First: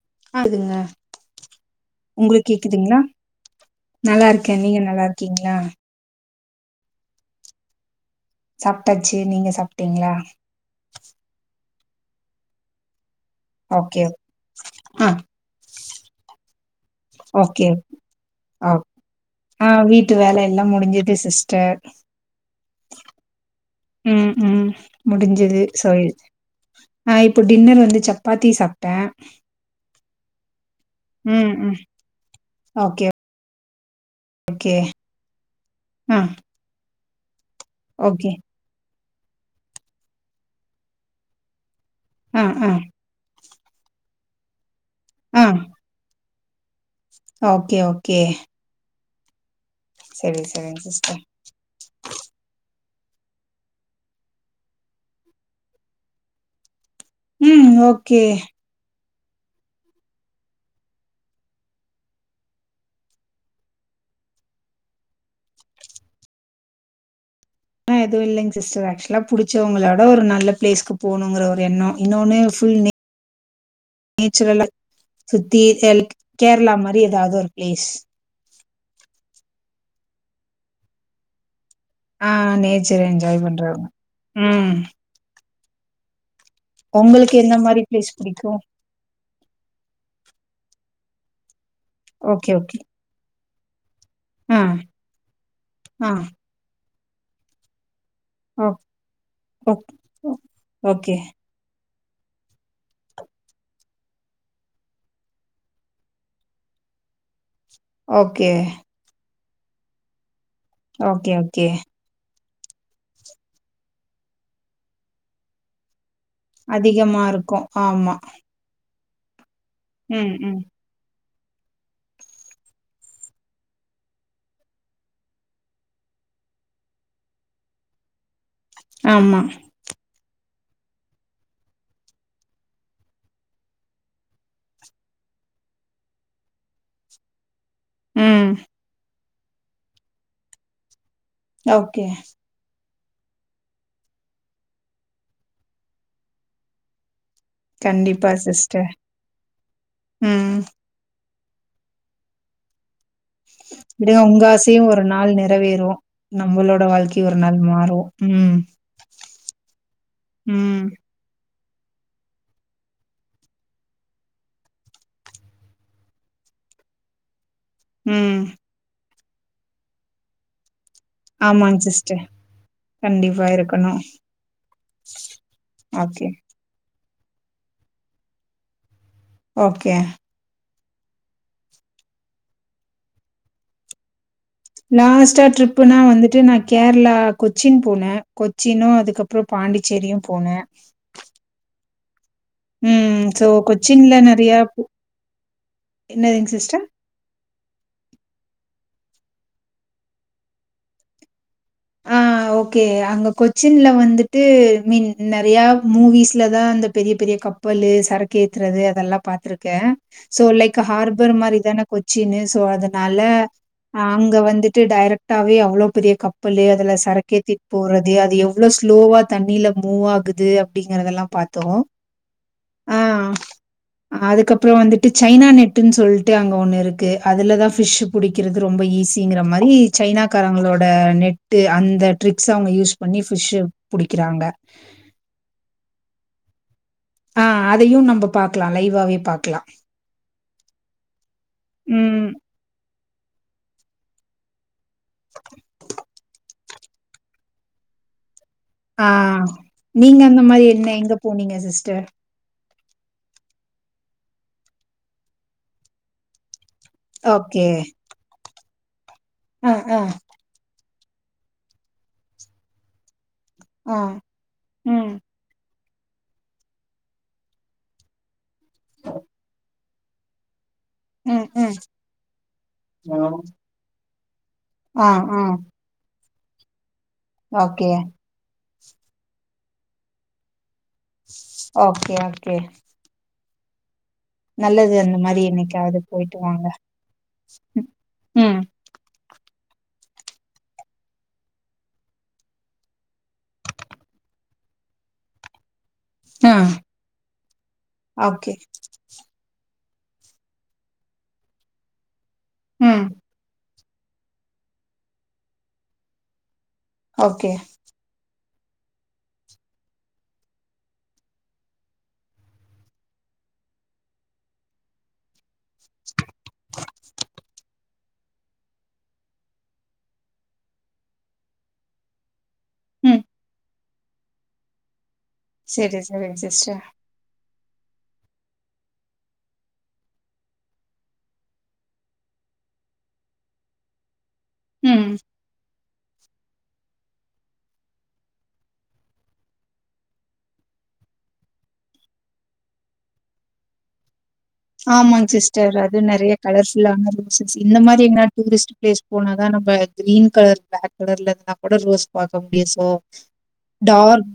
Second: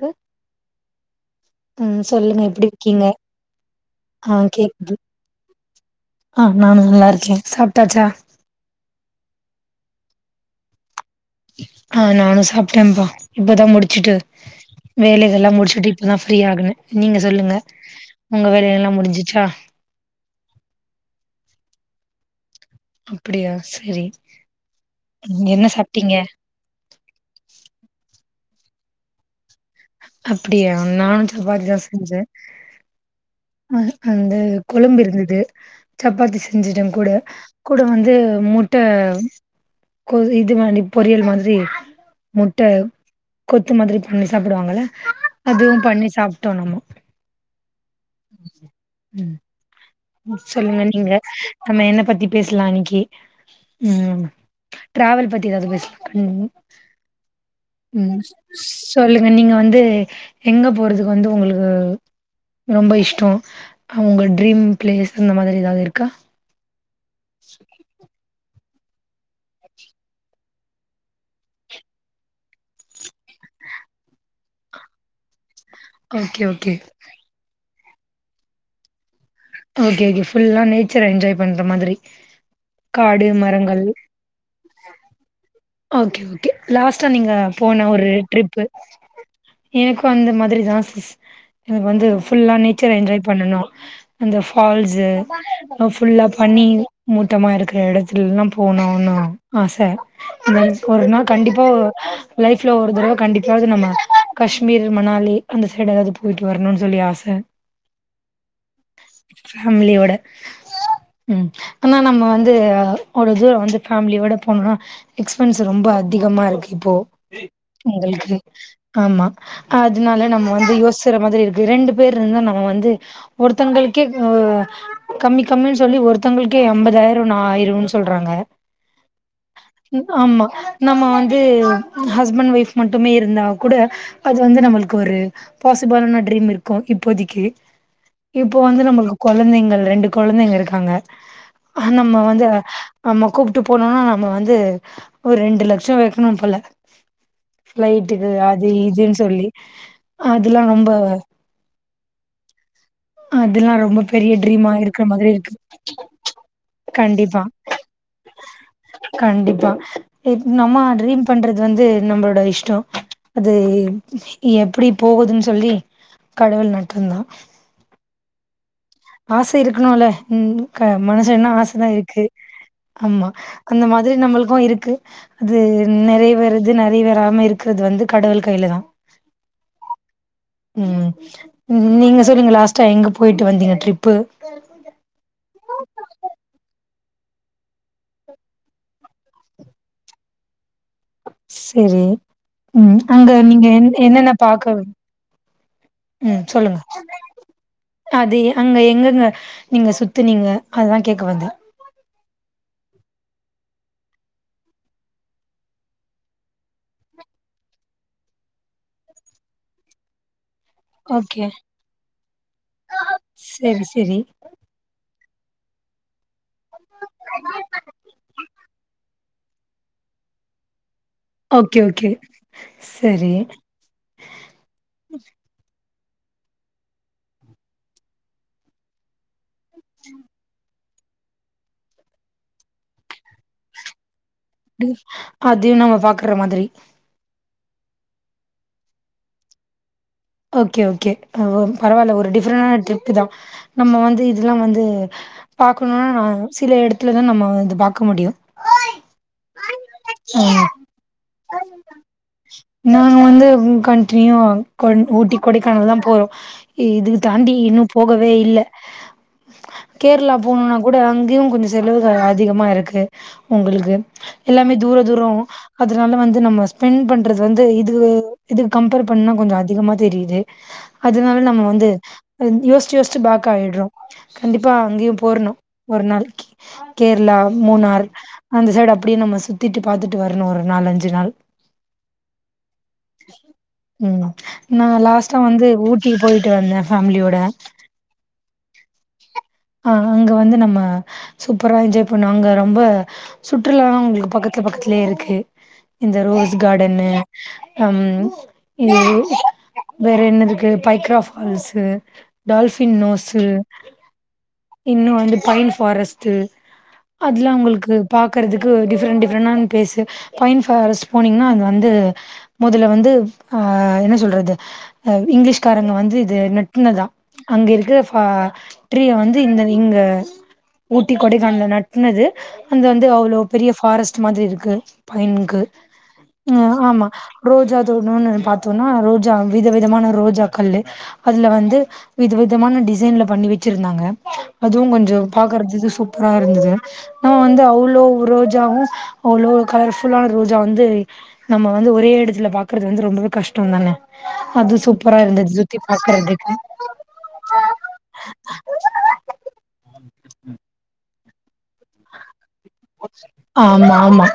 க்கு ஆகுதுங்க ம் சொல்லுங்க உங்களுக்கு எப்டி கேட்குதுங்களா இருக்கீங்க நல்லா ஆ இருக்கே நீங்க கேக்குது நல்லா இருக்கீங்களா ஆ நா நல்லா இருக்கே சாப்பிட்டாச்சா சாப்பிட்டாச்சு நீங்க சாப்பிட்டீங்களா ஆ நானு சாப்பிட்டேன் அப்பா இப்பதா ஓகே முடிச்சுட்டு ஆ வேலய அதெல்லா முடிச்சுட்டு இப்பதா ஃப்ரீ ஆகணு நீங்க சொல்லுங்க ஓகே உங்க வேலைய எல்லாம் முடிஞ்சிச்சா வேலை எல்லா முடிஞ்சுது சிஸ்டர் அப்படியா சரி ம் ம் ம் முடிஞ்சது என்ன சரி சாப்ட்டீங்க ஆ இப்போ டின்னர் வந்து சப்பாத்தி சாப்பிட்டே அப்டியா நானு சப்பாத்தி ம் தா செஞ்சே ஓகே ஆ அந்த ஓகே கொழும்பு இருந்தது ஆ சப்பாத்தி செஞ்சிட்ட கூட கூட வந்து ஓகே முட்டை இது மாதிரி பொரியல் மாதிரி ஆ முட்ட ஆ கொத்து மாதிரி பண்ணி சாப்பிடுவாங்க ஆ அதுவும் பண்ணி சாப்ட்டோ நம்ம ஓகே ஓகே ம் சரி சரிங்க சொல்லுங்க நீங்க சிஸ்டர் நம்ம என்ன பத்தி பேசலா இன்னைக்கு ம் ட்ராவல் பத்தி ஏதாவது பேச ம் ஓகே ம் சொல்லுங்க நீங்க வந்து எங்க போறதுக்கு வந்து உங்களுக்கு ரொம்ப இஷ்ட உங்க ட்ரீம் பிளேஸ் இந்த மாதிரி ஏதாவது இருக்கா ச [inaudible] எதுவு இல்லைங்க சிஸ்டர் ஆக்சுவலா புடிச்சவங்களோட ஒரு நல்ல பிளேஸ்கு போணுங்கிற ஒரு எண்ணம் இன்னொன்னு புல் நே ம் [inaudible] நேச்சுரல சுத்தி ஓகே ஓகே கேரளா மாதிரி ஏதாவது ஒரு பிளேஸ் ஓகே புல்லா நேச்சர் என்ஜாய் பண்ற மாதிரி ஆ நேச்சர் காடு என்ஜாய் பண்ற மரங்கள் ம் ஓகே ஓகே லாஸ்ட்டா உங்களுக்கு நீங்கள் எந்த மாரி போன ஒரு பிளேஸ் புடிக்கு ட்ரிப்பு எனக்கு அந்த மாதிரி தா சிஸ் எனக்கு வந்து ஓகே ஃபுல்லா ஓகே நேச்சர் என்ஜாய் பண்ணனு அந்த ஆ ஃபால்ஸு ஆ ஃபுல்லா பனி மூட்டாமா இருக்கிற இடத்து அங்க ஓ போனும்னு ஓ ஆச ஓ ஆனா ஒரு ஓகே நாள் கண்டிப்ப ப்போ லைப்ல ஒரு தடவை கண்டிப்ப வது நம்ம காஷ்மீர் மணாலி அந்த சைடஅதாவது போயிட்டு வரணும்ன்னு சொல்லி ஆசை ஓகே ஃபேமிலியோட ஓகே ஓகே நம்ம வந்து ஒரு தூரம் வந்து ஃபேமிலியோட போனோம்னா எக்ஸ்பென்ஸ் ரொம்ப அதிகமாக இரு இப்போ அதிகமா இருக்கு ஆமா உங்களுக்கு ஆமா அதனால ம் நம்ம ம் வந்து யோச இருக்குற மாதிரி இருக்கு ரெண்டு பேர் இருந்தா நம்ம வந்து ஒருத்தங்களுக்கே [unintelligible] கம்மி கம்மின்னு சொல்லி ஒருத்தவங்களுக்கே ஐம்பதாயிரம்ன்னு சொல்றாங்க ஆமா ஆமா நம்ம வந்து ஹஸ்பண்ட் ஒய்ஃப் மட்டுமே இருந்தா கூட அது வந்து நம்மளுக்கு ஒரு பாசிபலான ட்ரீம் இருக்கு இப்போதைக்கு ம் இப்போ வந்து நம்மளுக்கு கொழந்தைங்கள் ரெண்டு கொழந்தைங்க இருக்காங்க ஆமா ஓகே நம்ம வந்து நம்ம கூப்பிட்டு போனோம்னா நம்ம வந்து ஒரு ரெண்டு லட்சம் வைக்கணு போல ஃப்ளைட் க்கு கண்டிப்பா அது சிஸ்டர் இதுன்னு சொல்லி ம் அதெல்லா ரொம்ப அதெல்லா ரொம்ப விடுங்க பெரிய உங்க ட்ரீமா ஆசையு ஒரு இருக்கிற மாதிரி நாள் இருக்கு நிறைவேறு நம்மளோட வாழ்க்கையும் ஒரு கண்டிப்பா நாள் மாறு ம் கண்டிப்பா இப் நம்ம ம் டரீம் பண்றது வந்து நம்லோட இஷ்டம் அது எப்டி போகுதுன்னு சொல்லி கடவுள் நட்டுந்தான் ம் ஆச இருக்கணுல ம் மனசு என்ன ஆமாங் ஆசைதா சிஸ்டர் இருக்கு ஆமா கண்டிப்பா அந்த இருக்கணு மாதிரி நம்மளுக்கு இருக்கு அது ஓகே நெறை வேற இது நறைவேறமா இருக்கறது வந்து கடவுள் கையில தா ஓகே ம் நீங்க சொல்லுங்க லாஸ்டா எங்க போயிட்டு வந்தீங்க டரிப்பு லாஸ்ட்டா ட்ரிப்புனா வந்துட்டு நா கேரளா கொச்சின் போன கொச்சினு அதுக்கப் றோ பாண்டிச்சேரியு போன செரி ம் அங்க சோ நீங்க என் கொச்சின்ல என்னென்ன நெறையா பாக்க பு ம் என்னதுங்க சொல்லுங்க சிஸ்டர்? அது அங்க எங்கங்க நீங்க சுத்துனிங்க அதா கேக்க வந்த ஆ ஓகே அங்க கொச்சின்ல வந்துட்டு மீன் நெறைய மூவிஸ்ல தா அந்த பெரிய பெரிய கப் பல்லு சரக்கு ஏத்துறது அதெல்லா பாத்துருக்க சோ லைக் ஹார்பர் ஓகே மாரி தானே கொச்சினு சோ அதனால செரி செரி அங்க வந்து ட்டு டைரெக்டாவே அவ்ளோ பெரிய கப் பல்லு அதுல சரக்கேத்திட்டு போறது அது எவ்ளோ ஸ்லோவா தண்ணில மூவ் ஆகுது அப்டிங்கறதெல்லா பாத்தோ ஓகே ஓகே ஆ செரி அதுக்கப்றோ வந்துட்டு சைனா நெட்டுன்னு சொல்ட்டு அங்க ஒண்ணு இருக்கு அதுலதா ஃபிஷ்சு புடிக்கிறது ரொம்ப ஈஸிங்கிற மாரி சைனாக்காரங்களோட நெட் ட்டு அந்த ட்ரிக்ஸ் அவங்க யூஸ் பண்ணி பிஷ்சு புடிக்கிறாங்க அதையு நம்ம பாக்குற மாதிரி ஆ அதையு நம்ம பாக்கலா லைவாவே பாக்லா ஓகே ஓகே ஓ பரவால்ல ம். ஒரு டிஃப்ரெண்டான ட்ரிப் தா நம்ம வந்து இதெல்லா வந்து பாக்கணும்னா நா சில எடத்துலதா நம்ம வந்து பாக்க முடியு ஆ நீங்க அந்த மாரி என்ன எங்க போனீங்க சிஸ்டர் நாங்க வந்து கண்டினியூ கொ ஊட்டி கொடைக்கானல் தா போறோ இதுக்கு தாண்டி ஓகே. இன்னு போகவே இல்ல அ, அ, கேரளா போனுனா கூட அங்கேயு கொஞ்ச செலவுகள் அதிகமா இருக்கு உங்ளுக்கு ஆ. எல்லாமே தூர ம். தூரோ அதனால வந்து நம்ம ஸ்பெண்ட் பண்றது வந்து இது இதுக்கு கம்பேர் பண்ணா கொஞ்ச அதிகமா தெரியிது அதனால ம், நம்ம ம். வந்து யோச்சி யோச்சி பேக் ஆயிடுறோ கண்டிப்பா ஆ, அங்கேயு ஆ. போயிர்னு ஒரு நாள் கேரளா ஓகே. மூனார் அந்த சைடு அப்டியே நம்ம சுத்திட்டு பாத்துட்டு வரணு ஒரு நாலஞ்சு நாள் ஓகே ஓகே ம் நா நல்லது அந்த லாஸ்ட்டா மாரி வந்து என்னைக்காவது ஊட்டி போயிட்டு வாங்க. வந்த ஃபேமிலியோட ம். ம். ஆ அங்க வந்து நம்ம சூப்பரா என்ஜாய் பண்ணோ அங்க ரொம்ப சுற்றுலா லா உங்களுக்கு பக்கத்துல பக்கத்துலேயே இருக்கு இந்த ரோஸ் ஆ. காடன்னு அம் ஓகே. இ வேற என்ன இருக்கு பைக்ரா ஃபால்ஸு டால்ஃபின் ம். நோஸு இன்னு வந்து பைன் ஃபாரஸ்ட்டு அதுலா ஓகே. உங்ளுக்கு பாக்கறக்கு டிஃப்ரெண்ட் டிஃப்ரெண்டான பேசு பைன் ஃபாரஸ்ட்போனீங்னா அது வந்து மொதல வந்து ஆ என்ன சொல்றது அ இங்கிலீஷ்காரங்க வந்து இது நெட்னதா அங்க இருக்கற ஃபா ட்ரீய வந்து இந்த இங்க ஊட்டி கொடைக்கானல்ல நட்னது அந்து வந்து ம். அவ்ளோ பெரிய ஃபாரஸ்ட் மாதிரி இருக்கு பைன்க்கு செரி செரிங் ம் சிஸ்டர் ஆமா ரோஜா தோட்டணு பாத்தோனா ரோஜா வித விதமான ரோஜாக்கள்லு அதுல வந்து வித விதமான டிசைன்ல பண்ணி வச்சிருந்தாங்க அதுவு ம் கொஞ்சோ பாக்கறதுக்கு சூப்பரா இருந்தது நம்ம வந்து அவ்ளோ ரோஜாவு அவ்ளோ கலர் ஃபுல்லான ரோஜா வந்து நம்ம வந்து ஒரே எடத்துல பாக்கறது வந்து ரொம்பவே கஷ்டோந்தான ஆமாங் சிஸ்டர் அது நெறைய பாக்குறதுக்கு கலர்ஸ் இல்ல அந்த ரோசஸ் இந்த மாரி எங்கனா டூரிஸ்ட் பிளேஸ் போனாதா நம்ம கிரீன் கலர் ப்ளாக் கலர்ல இருந்தா கூட ரோஸ் பாக்க முடியு சோ ஆமா ஆமா டார்க்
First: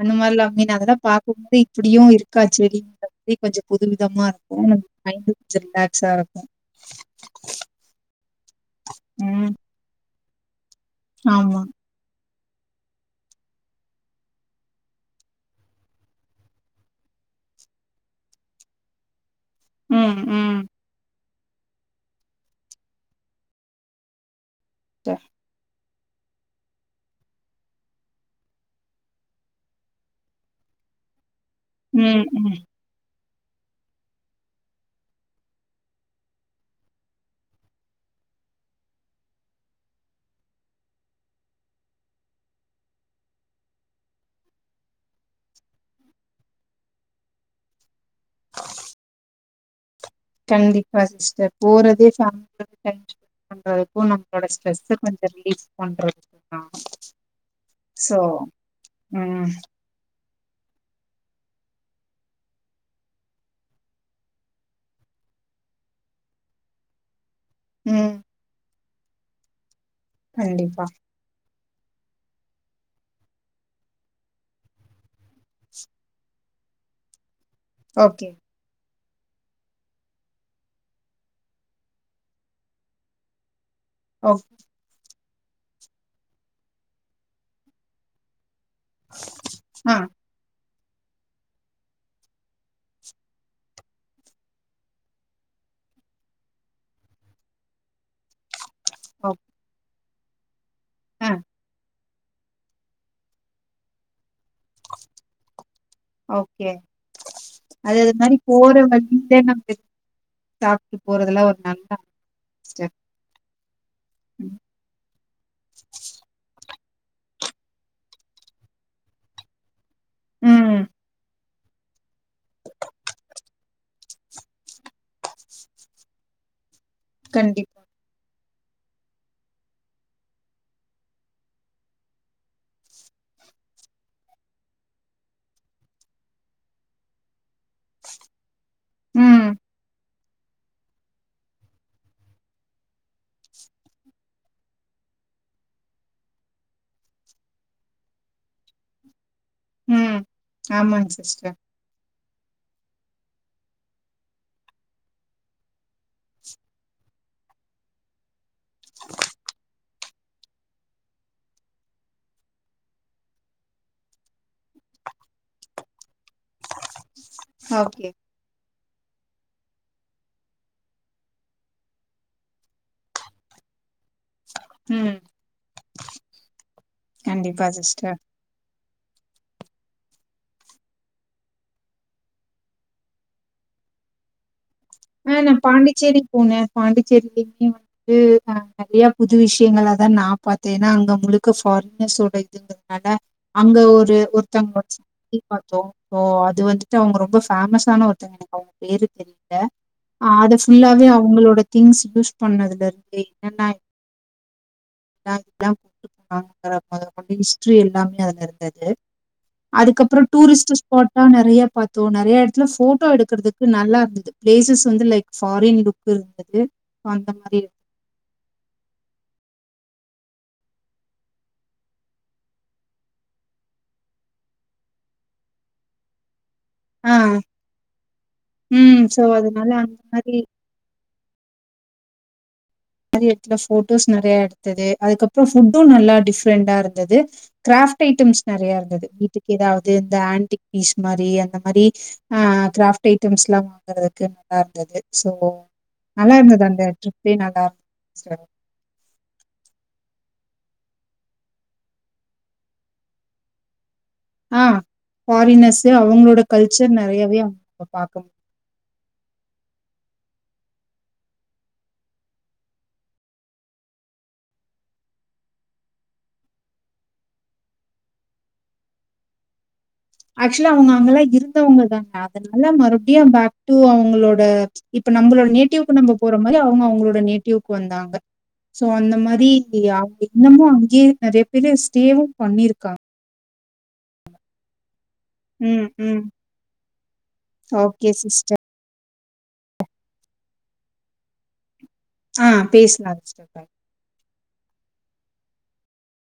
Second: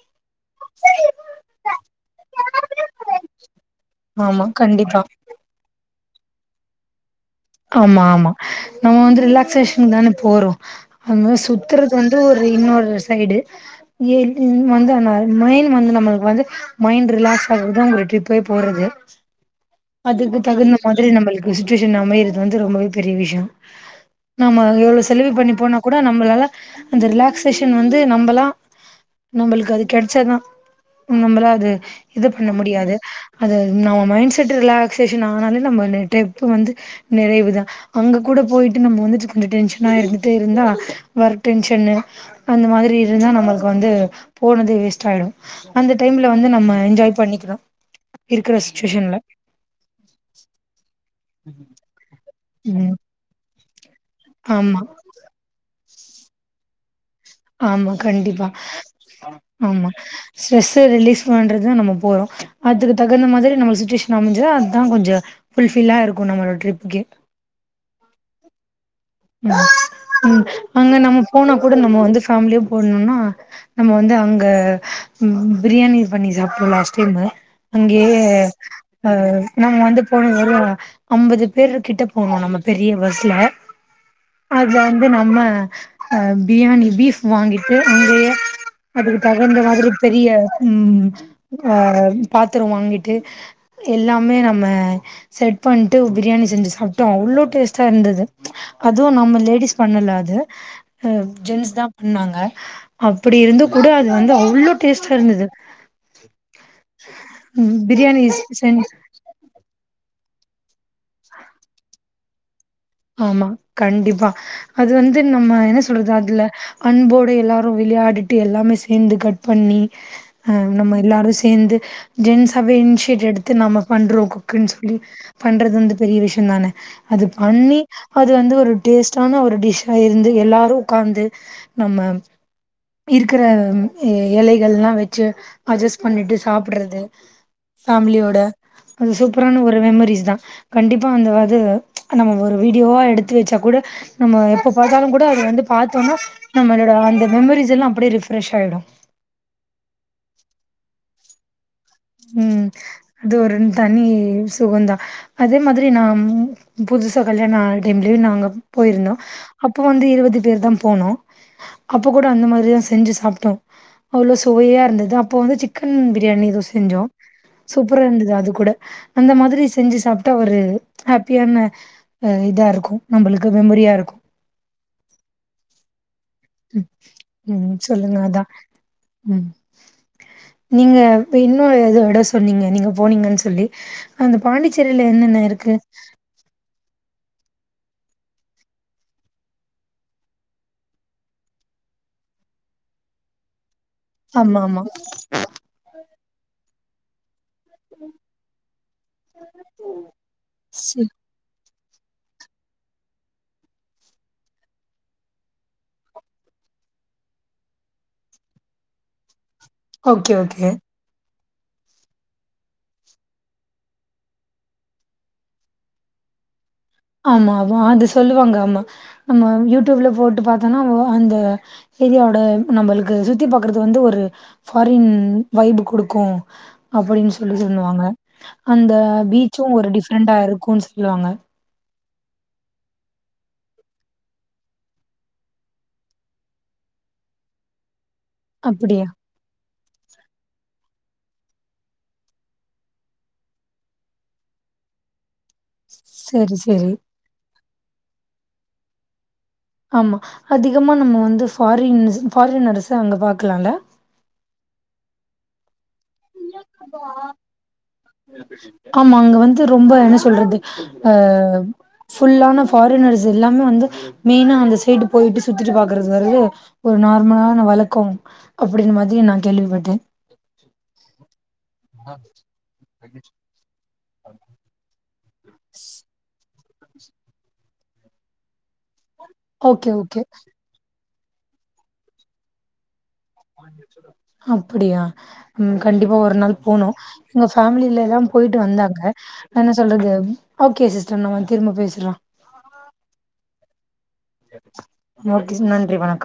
அந்த மார்லா மீன் அதெல்லா பாக்கும்போது இப்புடியு இருக்காச் செடி மாதிரி கொஞ்ச புது விதமா ஆமா இருக்கு கண்டிப்பா மைண்டு கொஞ்ச ரிலாக்ஸா இருக்கு ஆமா ஆமா நம்ம வந்து ம் ரிலாக்சேஷனுக்கு தான போறோ அந்மா ஆமா சுத்தற இது வந்து ஒரு இன்னொரு சைடு எ ன் வந்து ம மயின் வந்து நம்மளுக்கு வந்து மைண்ட் ரிலாக்ஸ் ஆகறதுதா உங்ளுக் ட்ரிப்பே போறது ம் அதுக்கு ம் தகுந்த மாதிரி நம்மளுக்கு சுச்சுவேஷன் அமையறது வந்து ரொம்பவே பெரிய விஷயோ நம்ம எவ்வளவு சிஸ்டர். செலவு பண்ணி போனா கூட நம்மளால அந்த ரிலாக்சேஷன் வந்து நம்பலா நம்பளுக்கு அது கெடச்சாதா நம்மள அது ம் இது பண்ண ம் முடியாது அத நம்ம மைண்ட் செட் ரிலாக்சேஷன் ஆனாலே நம்ம லே டெப்பு வந்து நிறைவு தா அங்க கூட போயிட்டு நம்ம வந்துட்டு கொஞ்ச டென்ஷனா இருந்துட்டே இருந்தா ஒர்க் டென்ஷன்னு அந்த மாதிரி இருந்தா நம்மளுக்கு வந்து போனது வேஸ்ட் ஆயிடு அந்த டைம்ல வந்து நம்ம என்ஜாய் பண்ணிக்கணு இருக்கற சுச்சுவேஷன்ல கண்டிப்பா சிஸ்டர் போறதே பேமிலி [inaudible] ம் ஸ்பென் பண்றதுக்கு நம்ளோட ஆமா ஸ்ட்ரெஸ்சு கொஞ்ச ரிலீஃப் பண்றதுக்கு தா ஆமா சோ கண்டிப்பா ம் ஆமா ஸ்ட்ரெஸ்ஸ ரிலீஸ் பண்றதுதா நம்ம போறோ அதுக்கு தகுந்த மாதிரி நம்ளுக்கு சுச்சுவேஷன் அமஞ்சா அதா கொஞ்ச புல்ஃபில்லா இருக்கு நம்மளோட ட்ரிப்க்கே ம் ம் ம் கண்டிப்பா. அங்க நம்ம போனா கூட நம்ம வந்து ஃபேமிலியோ போனோன்னா நம்ம வந்து அங்க பிரியாணி பண்ணி சாப்ட்டோ லாஸ்ட் டைமு அங்கயே ஓகே. அ நம்ம வந்து போன தரோ அம்பது பேர்ரு கிட்ட போனோ நம்ம பெரிய பஸ்ல ஓ அதுல வந்து நம்ம அ பிரியாணி பீஃப் வாங்கிட்டு அங்கயே அதுக்கு தகுந்த மாதிரி ஆ பெரிய ம் அ பாத்தரோ வாங்கிட்டு எல்லாமே நம்ம செட் பண்ட்டு பிரியாணி செஞ்சு சாப்ட்டோ அவ்ளோ டேஸ்ட்டா இருந்தது அது ஓக் நம்ம லேடிஸ் பண்ணல அது அ ஆ ஜென்ஸ் தா பன்னாங்க அப்படி இருந்து கூட அது வந்து அவ்ளோ டேஸ்டா இருந்தது ஓகே ம் அது அது பிரியாணி மாரி செஞ் போறவ மூணு பேர் நாலு பேர் சாப்ட்டு போறதுலா ஒரு நல்லா ஆமா கண்டிப்பா ம். அது வந்து நம்ம என்ன சொல்றது அதுல அன்போடு எல்லாரு விளையாடிட்டு எல்லாமே சேந்து கட் பண்ணி அ ம். நம்ம எல்லாரு சேந்து ஜென்ஸ்சாவே இனிஷியேட் எடுத் து நம்ம பண்றோ குக்குன் சொல்லி பண்றது வந்து பெரிய விஷயோ தான அது பண்ணி கண்டிப்பா. அது வந்து ஒரு டேஸ்ட்டான ஒரு டிஷ்ஷா இருந்து எல்லாரு உக்காந்து நம்ம இருக்கற அ எலைகள்லா வச்சு அட்ஜஸ்ட் பண்ணிட்டு சாப்படறது ஃபேமிலியோட அது ம். சூப்பரான ஒரு மெமரிஸ் தா கண்டிப்பா அந்த வது நம்ம ஒரு வீடியோவா எடுத்து வச்சா கூட நம்ம எப்ப பாத்தாலு கூட அது வந்து பாத்தோனா நம்மளோட அந்த மெமரிஸ் எல்லா அப்படே ரிஃப்ரெஷ் ஆயிடு ம் ஆமாங் சிஸ்டர் ம் இதோ ரெண் தண்ணி சுகந்தா அதே மாதிரி நம் புதுசா கல்யாண ஆனா டைம்லயு நாங்க போயிருந்தோ அப்ப வந்து இருவது பேர்தா போனோ அப்ப கூட அந்த மாரிதா செஞ்சு சாப்ட்டோ அவ்ளோ சுவையா இருந்தது அப்போ வந்து சிக்கன் பிரியாணி ஏதோ செ செஞ்சோ சூப்பரா ஓகே. இருந்தது அது கூட அந்த மாரி செஞ்சு சாப்ட்டா ஒரு ஹப்பியான அ இதா இருக்கு நம்பளுக்கு மெமரியா இருக்கு ம் கண்டிப்பா ம் சிஸ்டர். சொல்லுங்க அதா ம் நீங்க இன்னு எதோ எடோ சொன்னீங்க நீங்க போனீங்கன் சொல்லி அந்த பாண்டிச்சேரியில என்னென்ன இருக்கு புதுச்சேரி போன பாண்டிச்சேரி தின்டிவான து நா நறைய புது விஷயங்களா தா நா பத்தே ஏனா அங்க முழுக்க ஃபாரினர்ஸோட இது னால அங்க ஒரு ஆமாமா. ஒருத்தங்களோட [inaudible] பாத்தோ சோ அது வந்துட்டு அவுங்க ரொம்ப ஃபேமஸான ஒருத்தவுங்க எனக்கு அவுங்க பேரு தெரில அ அது சி ஃபுல்லாவே அவுங்களோட திங்ஸ் யூஸ் பண்ணதுல இருந்து என்னென்ன என்னா என்ன போட்டு போனாங்கற மொதல் கொண்டு ஹிஸ்ட்ரி எல்லாமே அதுல இருந்தது அதுக்கப்புறோ ஓகே, ஓகே. டூரிஸ்ட்டு ஸ்பாட்டா நறைய பாத்தோ நறையா எடத்துல ஃபோட்டோ எடுக்கறதுக்கு நல்லா இருந்தது பிளேசஸ் வந்து லைக் ஃபாரின் லுக்கு இருந்துது ஆமா வா அது சொல்லுவாங்க ஆமா நம்ம யூடியூப்ல போட்டு பாத்தோனா அவ்வ அந்த ஏரியா ஓட நம்பளுக்கு சுத்தி பாக்குறது வந்து‌ ஒரு ஃபாரின் வைபு குடுக்கு ஆ அப்டின் சொல்லி சொல்லுவாங்க அந்த ம் சோ பீச்சு அதனால ஒரு அந்த மாரி டிஃப்ரெண்ட்டா இருக்குன் சொல்லுவாங்க அந்த மாரி எடத்துல ஃபோட்டோஸ் நறைய எடுத்தது அதுக்கப்புறோ ஃபுட்டு நல்லா டிஃப்ரெண்டா இருந்தது கிராஃப்ட் ஐட்டம்ஸ் நறைய அப்படியா? இருந்தது வீட்டுக்கு ஏதாவது இந்த ஆண்டடிக் பீஸ் மாரி அந்த மாரி ஆ கிராஃப்ட் ஐட்டம்ஸ்ல்லா வாங்கறதுக்கு நல்லா இருந்தது சோ நல்லா சரி, இருந்தது அந்த சரி. ட்ரிப்பே நல்லா இரு சிறப் ஆமா அதிகமா நம்ம வந்து ஃபாரின்ஸ் ஃபாரினர்ஸ அங்க பாக்கலால ஆ ஃபாரினர்ஸ்ஸு அவுங்களோட [unintelligible] ஆமா அங்க வந்து ரொம்ப என்ன சொல்றது அ ஃபுல்லான ஃபாரினர்ஸ் எல்லாமே வந்து மெய்னா அந்த சைடு போயிட்டு சுத்திட்டு பாக்குறது வருது ஒரு நார்மலான வழக்கோ அப்டின்னு மதியோ நா கேள்விப்பட்டே ஆக்சுவலி அவுங்க அங்கல்லா இருந்தவுங்க தான்டா அதுனால மறுபடியு பேக் டு அவுங்களோட இப்ப நம்பளோட நேட்டிவ்க்கு நம்ப போற மாரி அவுங்க அவுங்களோட நேட்டிவ்க்கு வந்தாங்க சோ அந்த மாரி தி ஓகே, அவுங்க ஓகே. இன்னமு அங்கேயே நெறைய பேரு ஸ்டேவு பண்ணியிருக்காங் அப்புடியா ம் கண்டிப்பா ஒரு நாள் போனு எங்க ஃபேமிலில ஓகே எல்லா பொயிட்டு சிஸ்டர். வந்தாங்க என்ன சொல்றது ஓகே சிஸ்டர் நம்ம வந்து திரும்ப பேசுறோ ஆ பேசலா சிஸ்டர் ஃபாய் ஓகே சிஸ் நன்றி வணக்கம்